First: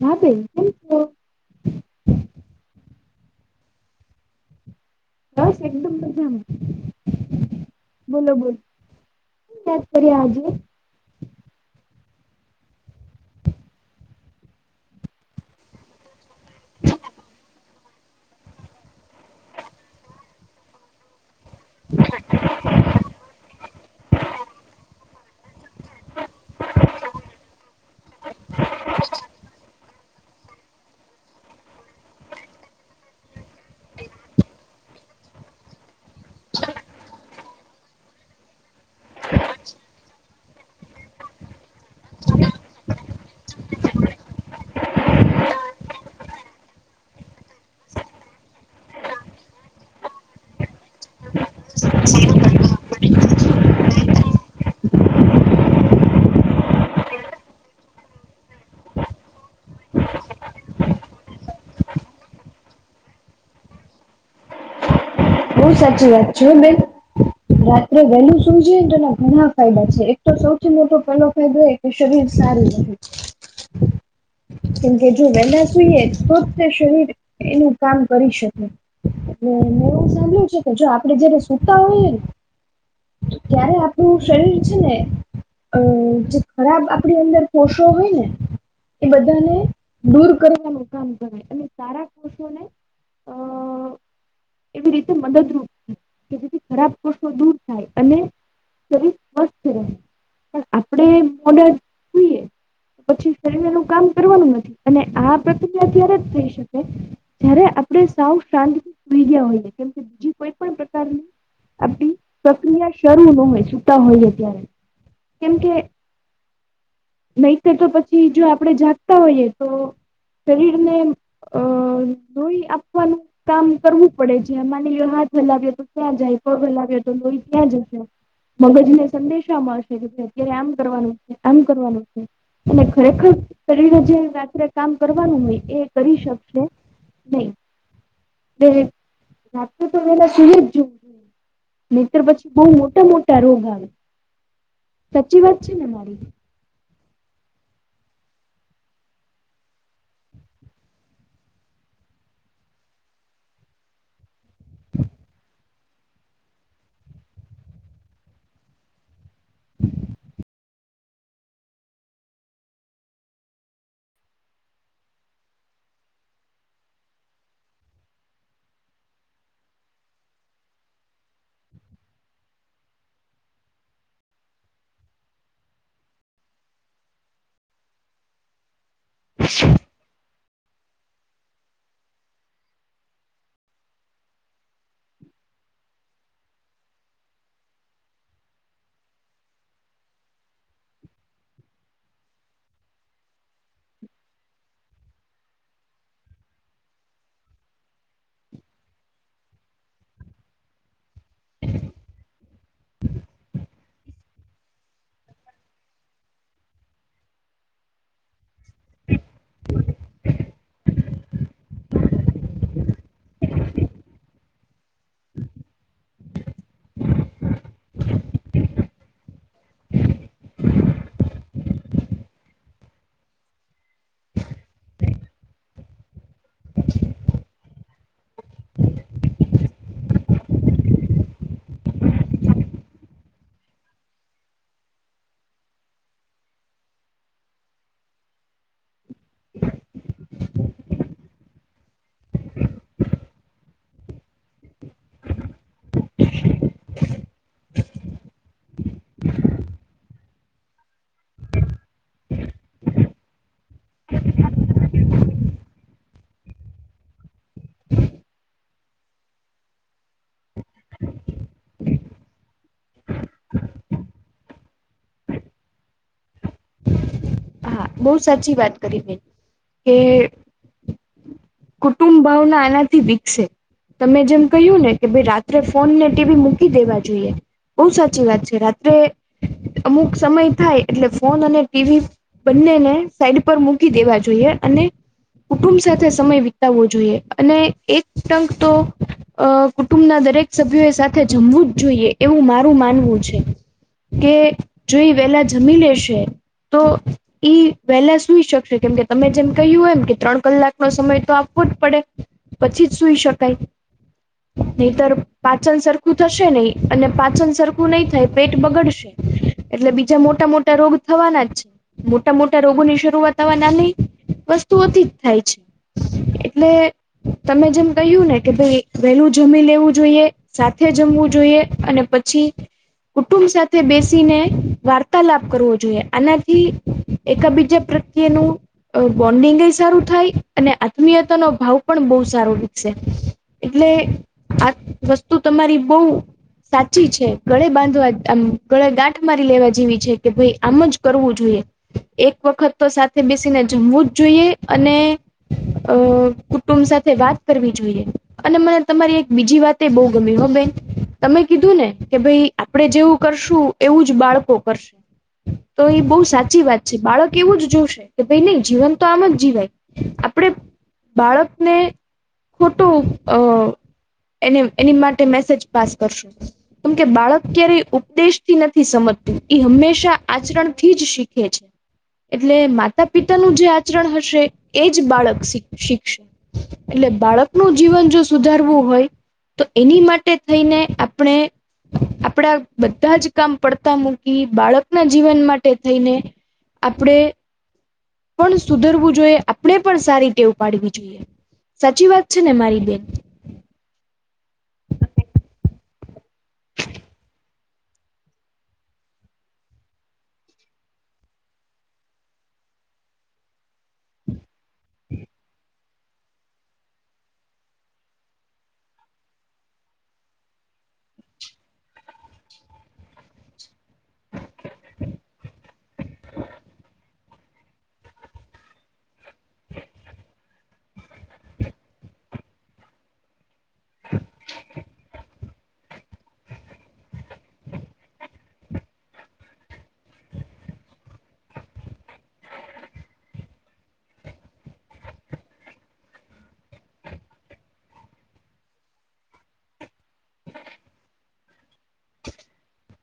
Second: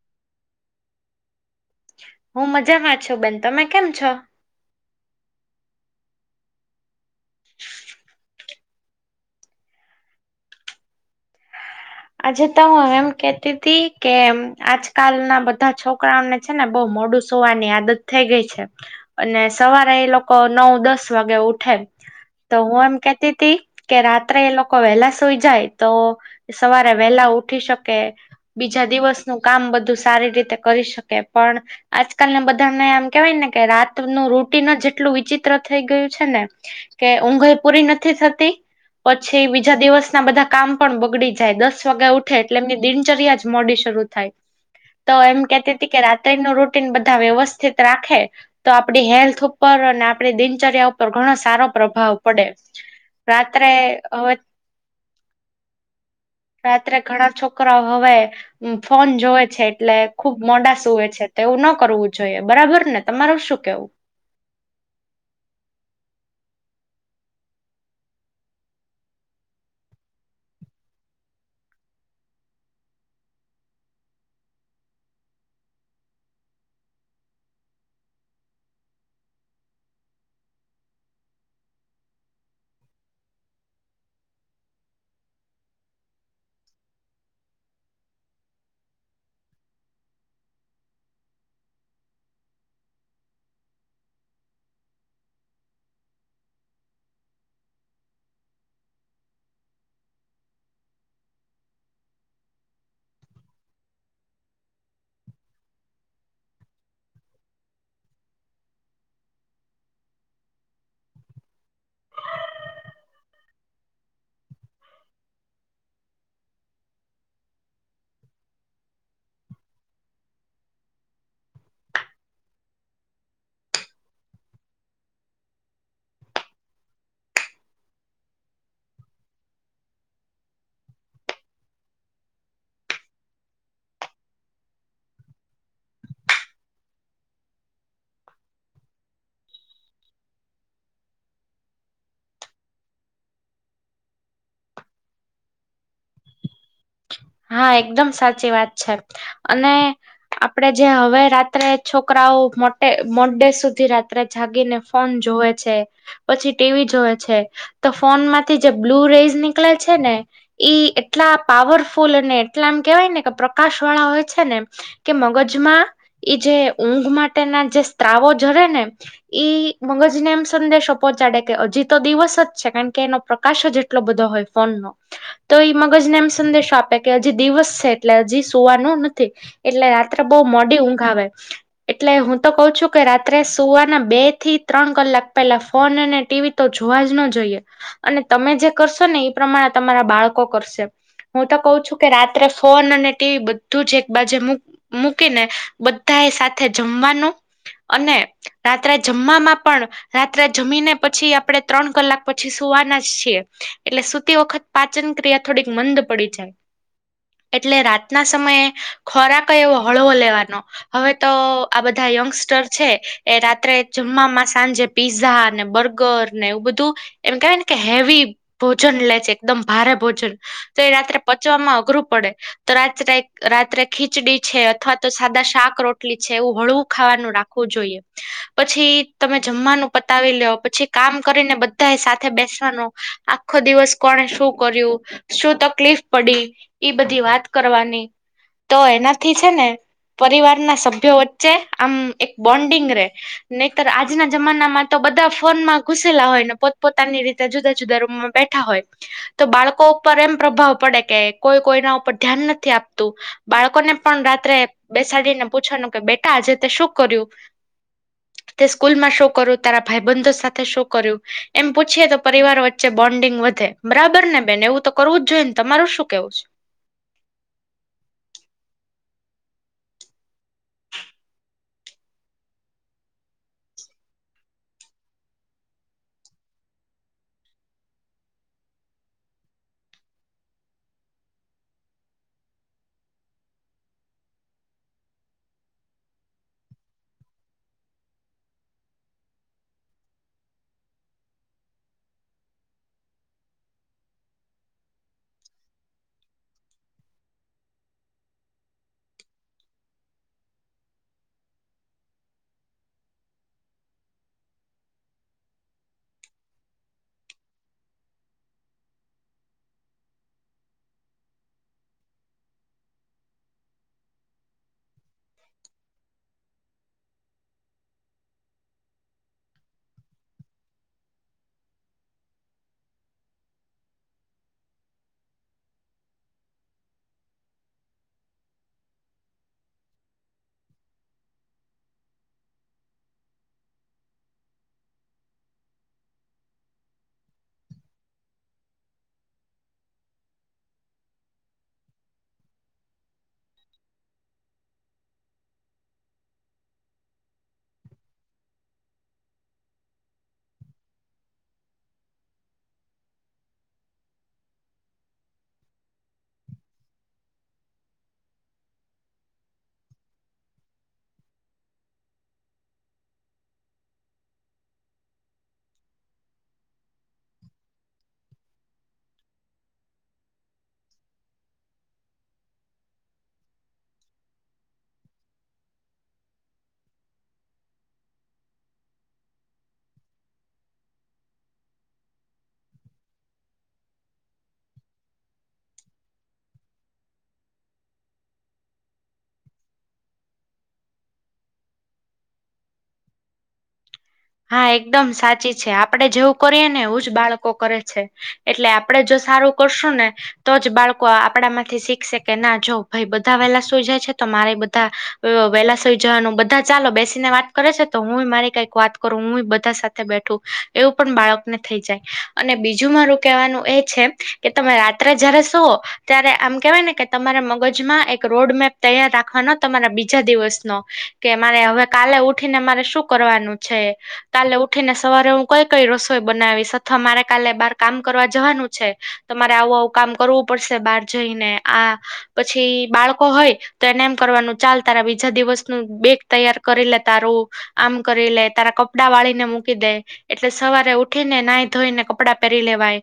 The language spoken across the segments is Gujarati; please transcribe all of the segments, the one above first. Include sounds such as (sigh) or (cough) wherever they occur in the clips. હા બેન કેમ છો? હું મજામાં છું બેન તમે કેમ છો? બસ એકદમ મજામાં બોલો (unintelligible) આજે આજે તો હું એમ કેતી હતી કે આજકાલના બધા છોકરાઓને છે, ને બોવ મોડું સુવાની આદત થઈ ગઈ છે. અને સવારે એ લોકો નવ દસ વાગે ઉઠે તો હું એમ કેતીતી કે રાત્રે એ લોકો વહેલા સુઈ જાય તો સવારે વહેલા ઉઠી શકે બીજા દિવસનું કામ બધું સારી રીતે કરી શકે પણ આજકાલ ને બધાને આમ કેવાય ને કે રાતનું રોટીન જેટલું વિચિત્ર થઈ ગયું છે, ને કે ઊંઘાઈ પૂરી નથી થતી પછી બીજા દિવસના બધા કામ પણ બગડી જાય દસ વાગે ઉઠે એટલે એમની દિનચર્યા જ મોડી શરૂ થાય તો એમ કેતી હતી કે રાત્રિ નુ રૂટીન બધા વ્યવસ્થિત રાખે તો આપડી હેલ્થ ઉપર અને આપણી દિનચર્યા ઉપર ઘણો સારો પ્રભાવ પડે રાત્રે (unintelligible) રાત્રે ઘણા છોકરા હવે ફોન જોવે છે, એટલે ખુબ મોડા સૂવે છે, તો એવું ન કરવું જોઈએ બરાબર ને તમારું શું કેવું? હું સાચી વાત છું બેન રાત્રે વહેલું સૂઈ જએ ને તો એના ઘણા ફાયદા છે, એક તો સૌથી મોટો પહેલો ફાયદો કે શબીર સારી રહે કેમકે જો વેલા સુઈએ તોત શરીર એનું કામ કરી શકે મેં એવું સાંભળ્યું છે, કે જો આપડે જયારે સુતા હોઈએ ને ક્યારે આપણું શરીર છે, ને અ જે ખરાબ આપણી અંદર પોષો હોય ને એ બધાને દૂર કરવાનું કામ ગણાય અને સારા કોષોને અ એવી રીતે મદદરૂપ કે જેથી ખરાબ દૂર થાય અને શરીસ સ્વસ્થ રહે પણ આપણેે મોડલ પછી શરીર એનું કામ કરવાનું નથી અને આ પ્રક્રિયા ત્યારે જ થઈ શકે જયારે આપણે સાવ શાંત (unintelligible) હોયે કેમ કે બીજી કોઈ પણ પ્રકારની આપડી પ્રક્રિયા શરૂ ન હોય છૂતા હોયે ત્યારે કેમકે નહી કે તો પછી જો આપડે જાગતા હોઈએ તો શરીરને અ ધોઈ આપવાનું કામ કરવું પડે જેમાં હાથ હલાવ્યો તો ક્યાં જાય પગ હલાવ્યો તો લોહી ક્યાં જશે મગજને સંદેશા મળશે કે ભાય અત્યારે આમ કરવાનું છે, આમ કરવાનું છે. અને ખરેખર શરીરે જે રાત્રે કામ કરવાનું હોય એ કરી શકશે નહી રા તો પેલા સુઈ જ જવું. નીતર પછી બો મોટા મોટા રોગ આવે સાચી વાત છે, ને મારી? હા એકદમ સાચી વાત છે. અને આપડે જે હવે રાત્રે છોકરાઓ મોટે મો ડે સુધી રાત ત્રે જાગીને ફોન જોવે છે. પછી ટીવી જોવે છે, તો ફોન માંથી જે બ્લુ રેઝ નીકળે છે, ને ઈ એટલા પાવરફુલ અને એટલા એમ કેહેવાય ને કે પ્રકાશ વાળા હોય છે ને એમ. કે મગજમાં ઇજે ઊંઘ માટેના જે સ્ત્રાવો ઝરે ને. ઈ મગજ ને એમ સંદેશો પહોંચાડે કે હજી તો દિવસ જ છે કારણ કે એનો પ્રકાશ જ એટલો બધો હોય. ફોન નો તો ઈ મગજ ને એમ સંદેશ આપ. કે હજી દિવસ છે એટલે હજી સુવાનું નથી એટલે રાત્રે બહુ મોડી ઊંઘ આવે. એટલે હું તો કઉ છું કે રાત્રે સુવાના બે થી ત્રણ કલાક પહેલા ફોન અને ટીવી તો જોવા જ ન જોઈએ અને તમે જે કરશો ને એ પ્રમાણે તમારા બાળકો કરશે. હું તો કઉ છું કે રાત્રે ફોન અને ટીવી બધું જ એક બાજે મુક. મૂકીને બધા એ સાથે જમવાનું અને. રાત્રે જમવામાં પણ રાત્રે જમીને પછી આપણે ત્રણ કલાક પછી સુવાના જ છીએ એટલે સુતી વખત પાચન ક્રિયા થોડીક મંદ પડી એટલે રાતના સમયે ખોરાક એવો હળવો લેવાનો. હવે તો આ બધા યંગસ્ટર છે એ રાત્રે જમવામાં સાંજે પીઝા ને બર્ગર ને એવું બધું એમ થાય ને કે હેવી. ભોજન લે છે એકદમ ભારે ભોજન તો એ રાત્રે પચવામાં અઘરું પડે. તો રાત્રે રાત્રે ખીચડી છે અથવા તો સાદા શાક રોટલી છે એવું હળવું ખાવાનું રાખ. વું જોઈએ. પછી તમે જમવાનું પતાવી લ્યો પછી કામ કરીને બધા એ સાથે બેસવાનું આખો દિવસ કોને શું કર્યું શું તકલીફ પડી ઈ બધી વાત કરવાની તો એનાથી છે ને. પરિવાર ના સભ્યો વચ્ચે આમ એક બોન્ડિંગ રે. નહીતર આજના જમાનામાં તો બધા ફોનમાં ઘુસેલા હોય ને પોતપોતાની રીતે જુદા જુદા રૂમ બેઠા હોય તો બાળકો ઉપર એમ પ્રભાવ પડે. કે કોઈ કોઈના ઉપર ધ્યાન નથી આપતું બાળકો ને પણ રાત્રે બે. બેસાડીને પૂછવાનું કે બેટા આજે તે શું કર્યું. હમ (inaudible) તે સ્કૂલમાં શું કર્યું તારા ભાઈબંધો સાથે શું કર્યું એમ પૂછીએ તો પરિવાર વચ્ચે બોન્ડિંગ વધે. બરાબર ને બેન એવું તો કરવું જ જોએ ને તમારું શું કેવું છે. હા બહુ સાચી વાત કરી તે કે. કુટુંબ ભાવના આનાથી વિક્સે. તમે જેમ કહ્યું ને કે ભાઈ રાત્રે ફોન ને ટીવી મૂકી દેવા જોઈએ. બઉુ સાચી વાત છે રાત્રે અમુક સમય થાય એટલે ફોન અને ટીવી બંને ને સાઈડ પર મૂકી દેવા જોઈએ અને કુટુંબ સાથે સમય વિતાવવો જોઈએ અને એક ટંક તો. અ કુટુંબના દરેક સભ્યો એ સાથે જમવું જ જોઈએ એવું મારું માનવું છે. કે જોઈ વેલા જમી લેશે તો ઈ વહેલા સુઈ શકશે કેમકે તમે જેમ કહ્યું હોય એમ કે ત્રણ કલાકનો સમય તો આપવો જ પડે. પછી જ સુઈ શકાય. નહીતર પાચન સરખું થશે નહી અને પાચન સરખું નહી થાય પેટ બગડશે. એટલે બીજા મોટા મોટા રોગ થવાના જ છે. મોટા મોટા રોગોની શરૂઆત આવા નાની વસ્તુઓથી જ થાય છે. એટલે તમે જેમ કહ્યું ને કે ભાઈ વહેલું જમી લેવું જોઈએ. સાથે જમવું જોઈએ અને પછી. કુટુંબ સાથે બેસીને વાર્તાલાપ કરવો જોઈએ આનાથી એક બીજા પ્રત્યેનું અ બોન્ડિંગ એ સારું થાય અને આત્મીયતા નો ભાવ પણ બહુ સારો વિક્સે. એટલે આ વસ્તુ તમારી બહુ. સાચી છે ગળે બાંધવામ ગળે ગાંઠ મારી લેવા જેવી છે કે ભાઈ આમ જ કરવું જોઈએ. એક વખત તો સાથે બેસીને જમવું જ જોઈએ અને અ કુટુંબ સાથે વાત કરવી જોઈએ અને મને તમારી એક બીજી વાત બહુ ગમી હો બેન તમે કીધું ને કે ભાઈ આપડે જેવું કરશું એવું જ બાળકો કરશે તો એ બહુ સાચી સાચી વાત છે બાળક એવું જ જોશે કે ભાઈ નહી જીવન તો આમ જ જીવાય આપડે બાળકને ખોટો અ એને એની માટે મેસેજ પાસ કરશો કેમકે બાળક ક્યારેય ઉપદેશથી નથી સમજતું હંમેશા આચરણ થી જ શીખ હ છે એટલે માતા પિતાનુંું જે આચરણ હશે એજ બાળક શીખશે એટલે બાળકનુંું જીવન જો સુધારવું હોય તો એની માટે થઈને આપણે આપડા બધા જ કામ પડતા મૂકી બાળક ના જીવન માટે થઈને આપણેે પણ સુધરવું જોઈએ આપણે પણ સારી ટેવ ઉપડવી જોઈએ સાચી વાત છે ને મારી બેન હા એકદમ સાચી છે આપડે જેવું કરીએ ને એવું જ બાળકો કરે છે એટલે આપડે જો સારું કરશું ને તો જ બાળકો આપડા માંથી શીખશે કે ના જો ભાઈ બધા વહેલા સુઈ જાય છે તો મારે બધા વહેલાસઈ જવાનું બધા ચાલો બેસીને વાત કરે છે તો હું મારી કઈક વાત કરું હું બધા સાથે બેઠું એવું પણ બાળકને થઈ જાય અને બીજુંમાં ર કેવાનું એ છે કે તમે રાત્રે જયારે શો ત્યારે આમ કેવાય ને કે તમારા મગજમાં એક રોડ મેપ તૈયાર રાખવાનો તમારા બીજા દિવસનો કે મારે હવે કાલે ઉઠી ને મારે શું કરવાનું છે કાલે ઉઠી ને સવારે હું કઈ કઈ રસોઈ બનાવીશ અથવા મારે કાલે બાર કામ કરવા જવાનું છે તમારે આવું આવું કામ કરવું પડશે બહાર જઈને આ પછી બાળકો હોય તો એને એમ કરવાનું ચાલ તારા બીજા દિવસનું બેગ તૈયાર કરી લે તારું આમ કરી લે તારા કપડાં વાળી ને મૂકી દે એટલે સવારે ઉઠી ને નાહી ધોઈને કપડાં પહેરી લેવાય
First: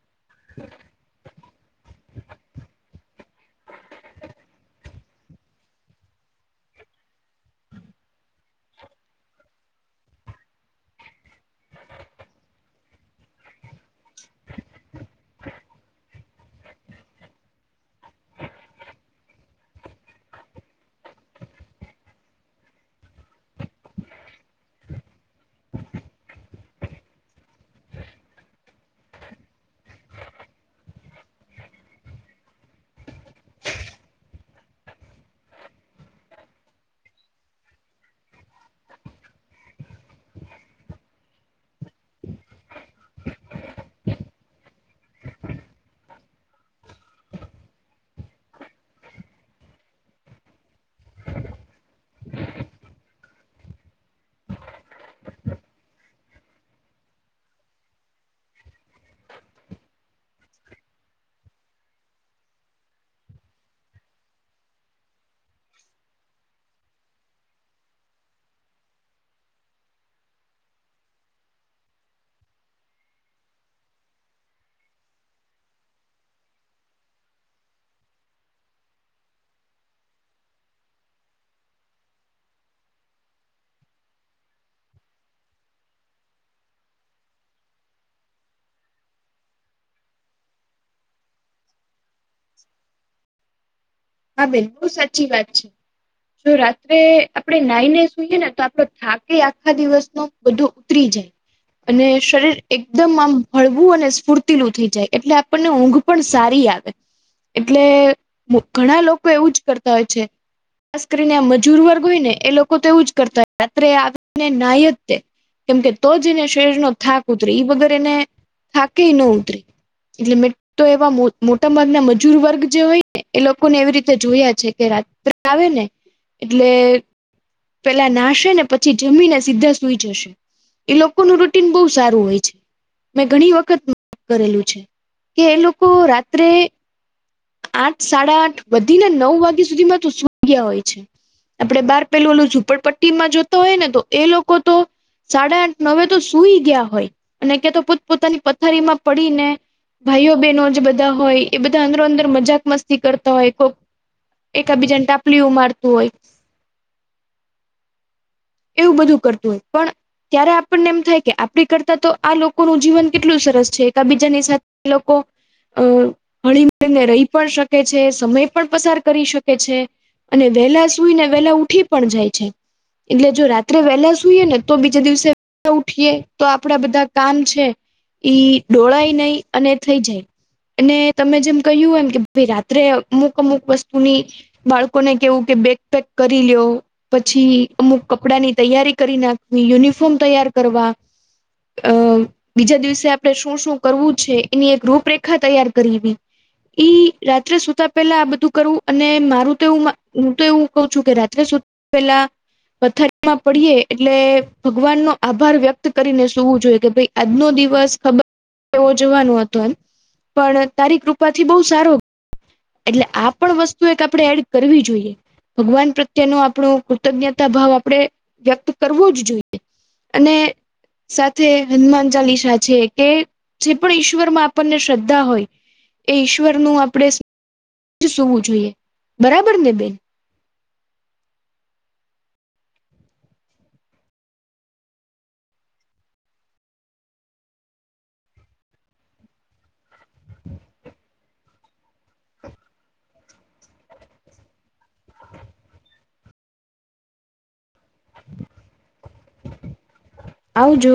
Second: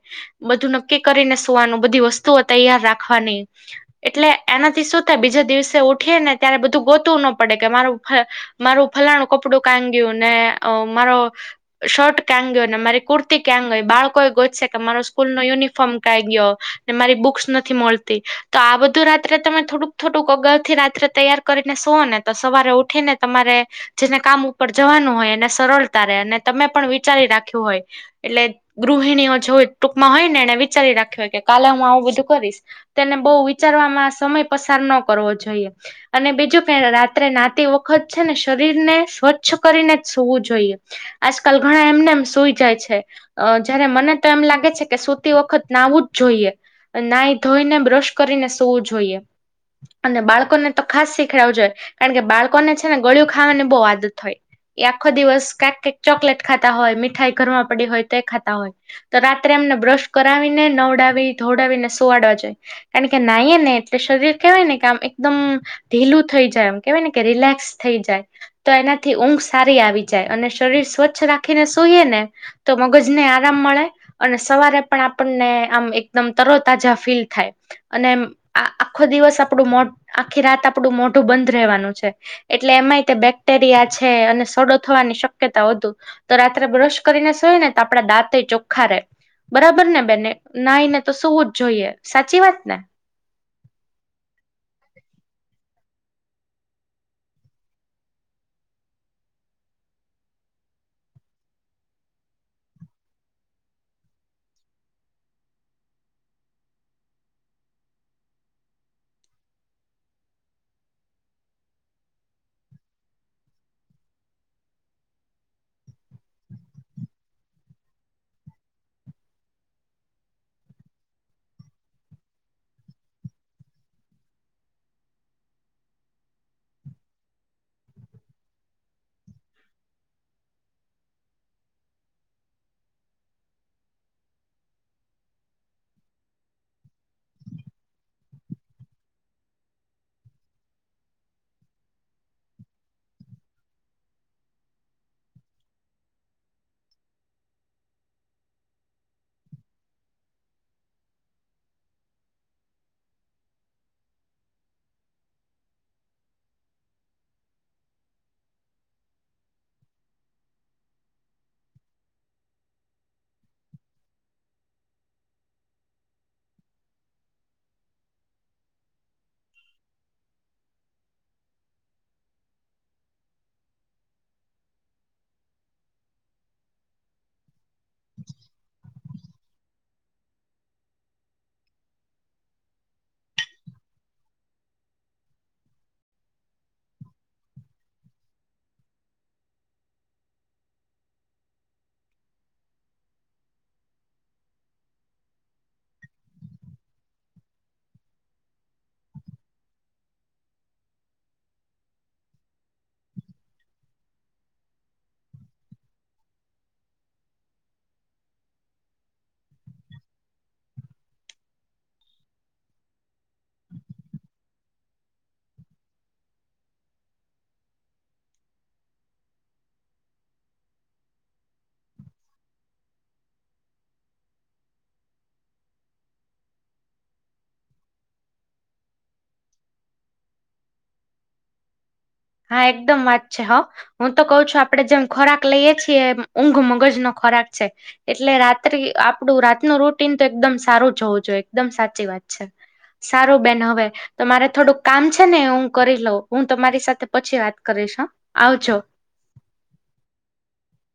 બધું નક્કી કરીને સુવાનું બધી વસ્તુઓ તૈયાર રાખવાની એટલે એનાથી શું થાય બીજા દિવસે ઉઠીએ ને ત્યારે બધું ગોતું ન પડે કે મારું મારું ફલાણું કપડું કાંગ્યું ને મારો શર્ટ કા ગયો ને મારી કુર્તી ક્યાંંગય બાળકો એ ગોતશે કે મારો સ્કૂલ નો યુનિફોર્મ કા ગયો મારી બુક્સ નથી મળતી તો આ બધું રાત્રે તમે થોડુંક થોડુંક અગળ થી રાત્રે તૈયાર કરીને સો ને તો સવારે ઉઠી ને તમારે જેને કામ ઉપર જવાનું હોય એને સરળતા રહે અને તમે પણ વિચારી રાખ્યું હોય એટલે ગૃહિણીઓ જો ટૂંકમાં હોય ને એને વિચારી રાખ્યો હોય કે કાલે હું આવું બધું કરીશ તેને બહુ વિચારવામાં સમય પસાર ન કરવો જોઈએ અને બીજું કે રાત્રે નાતી વખત છે ને શરીરને સ્વચ્છ ચ્છ કરીને જ સવું જોઈએ આજકાલ ઘણા એમને એમ સુઈ જાય છે અ જયારે મને તો એમ લાગે છે કે સુતી વખત નાવું જ જોઈએ નાઈ ધોઈને બ્રશ કરીને સોવું જોઈએ અને બાળકોને તો ખાસ શીખડવું જોઈય કારણ કે બાળકોને છે ને ગળિું ખાવાની બહુ આદત હોય એ આખો દિવસ કંઈક કઈક ચોકલેટ ખાતા હોય મીઠાઈ ઘરમાં પડી હોય તો એ ખાતા હોય તો રાત્રે એમને બ્રશ કરાવીને નવડાવી ધોડાવીને સોવાડવા જાય કારણ કે નાઈએ ને એટલે શરીર કહેવાય ને કે આમ એકદમ ઢીલું થઈ જાય એમ કેવાય ને કે રિલેક્સ થઈ જાય તો એના થી ઊંઘ સારી આવી જાય અને શરીર સ્વચ્છ રાખીને સૂઈએ ને તો મગજ ને આરામ મળે અને સવારે પણ આપણને આમ એકદમ તરતાજા ફીલ થાય અને આ આખો દિવસ આપણું મો આખી રાત આપણું મોઢું બંધ રહેવાનું છે એટલે એમાંય તે બેક્ટેરિયા છે અને સડો થવાની શક્યતા વધુ તો રાત્રે બ્રશ કરીને સોય ને તો આપડા દાંત ચોખ્ખા રહેે. બરાબર ને બેને નાઈ ને તો સુવું જ જોઈએ સાચી વાત ને! હા બેન બહુ સાચી વાત છે. જો રાત્રે આપણેે નાઈને સુઈએ ને તો આપડો થાકે આખા દિવસનો બધું ઉતરી જાય. અને શરીર એકદમ આમ હળવું અને સ્ફૂર્તિલું થઈ જાય એટલે આપણને ઊંઘ પણ સારી આવે એટલે ઘણા લોકો એવું જ કરતા હોય છે. ખાસ કરીને મજૂર વર્ગ હોય ને એ લોકો તો એવું જ કરતા હોય રાત્રે આવીને નાય જ‌ લે. કેમકે તો જ એને શરીરનો થાક ઉતરે એ વગર એને થાકે ન ઉતરે. એટલે મે તો એવા મોટા ભાગના મજૂર વર્ગ જે હોય ને એ લોકો ને એવી રીતે જોયા છે કે રાત્રે આવે ને એટલે પેલા નાશે ને પછી જમીને સીધા સૂઈ જશે. એ લોકોનું રૂટીન બહુ સારું હોય છે. મેં ઘણી વખત કરેલું છે કે એ લોકો રાત્રે આઠ સાડા આઠ બધીને નવ વાગ્યા સુધી માં તો સુય ગયા હોય છે. આપડે બાર પેલું ઓલું ઝુંપડપટ્ટી માં જોતા હોય ને તો એ લોકો તો સાડા આઠ નવે તો સુઈ ગયા હોય અને ક તો પોત પોતાની પથારીમાં પડીને- ભાઈઓ બહેનો જે બધા હોય એ બધા અંદરો અંદર મજાક મસ્તી કરતા હોય કોક એકાબીજાને ટાપલી ઉ મારતું હોય. એવું બધું કરતું હોય પણ ત્યારે આપણને એમ થાય કે આપડી કરતા તો આ લોકોનું જીવન કેટલું સરસ છે એક બીજાની સાથે એલોકો અ હળીને રહી પણ શકે છે સમય પણ પસાર કરી શકે છે. અને વેહેલા સુઈ ને વહેલા ઉઠી પણ જાય છે. એટલે જો રાત્રે વેલા સુઈએ ને તો બીજા દિવસે ઉઠીએ તો આપડા બધા કામ છે. ઈ ડોળાય નહી અને થઈ જાય. અને તમે જેમ કહ્યું એમ કે ભ રાત્રે અમુક અમુક વસ્તુની બાળકોને કેવું કે બેગ પેક કરી લ્યો પછી અમુક કપડાની તૈયારી કરી નાખવી યુનિફોર્મ તૈયાર કરવા અ બીજા દિવસે આપણે શું શું કરવું છે એની એક રૂપરેખા તૈયાર કરવી. ઈ રાત્રે સુતા પેલા આ બધું કરવું અને મારું તો હું તો એવું ક છું કે રાત્રે સુ પેલા પથારીમાં પડીએ એટલે ભગવાન નો આભાર વ્યક્ત કરીને સુવું જોઈએ કે ભાઈ આજનો દિવસ ખબર એવો જોવાનો હતો એમ પણ તારી કૃપાથી બહુ સારો એટલે આ પણ વસ્તુ એક આપણે એડ કરવી જોઈએ. ભગવાન પ્રત્યે ન આપણો કૃતજ્ઞતા ભાવ આપણે વ્યક્ત કરવો જ જોઈએ. અને સાથે હનુમાન ચાલીસા છે કે જે પણ ઈશ્વર માં આપણને શ્રદ્ધા હોય એ ઈશ્વર નું આપણે સુવું જોઈએ બરાબર ને બેન! હા એકદમ વાચ છે હ. હું તો કઉ છું આપડે જેમ ખોરાક લઈએ છીએ ઊંઘ મગજ નો ખોરાક છે. એટલે રાત્રિ આપડું રાતનું રૂટીન તો એકદમ સારું જવું જોઈએ એકદમ સાચી વાત છે. સારું બેન હવે તો મારે થોડુંક કામ છે ને હું કરી લઉં હું તમારી સાથે પછી વાત કરીશ હ આવજો. આવજો.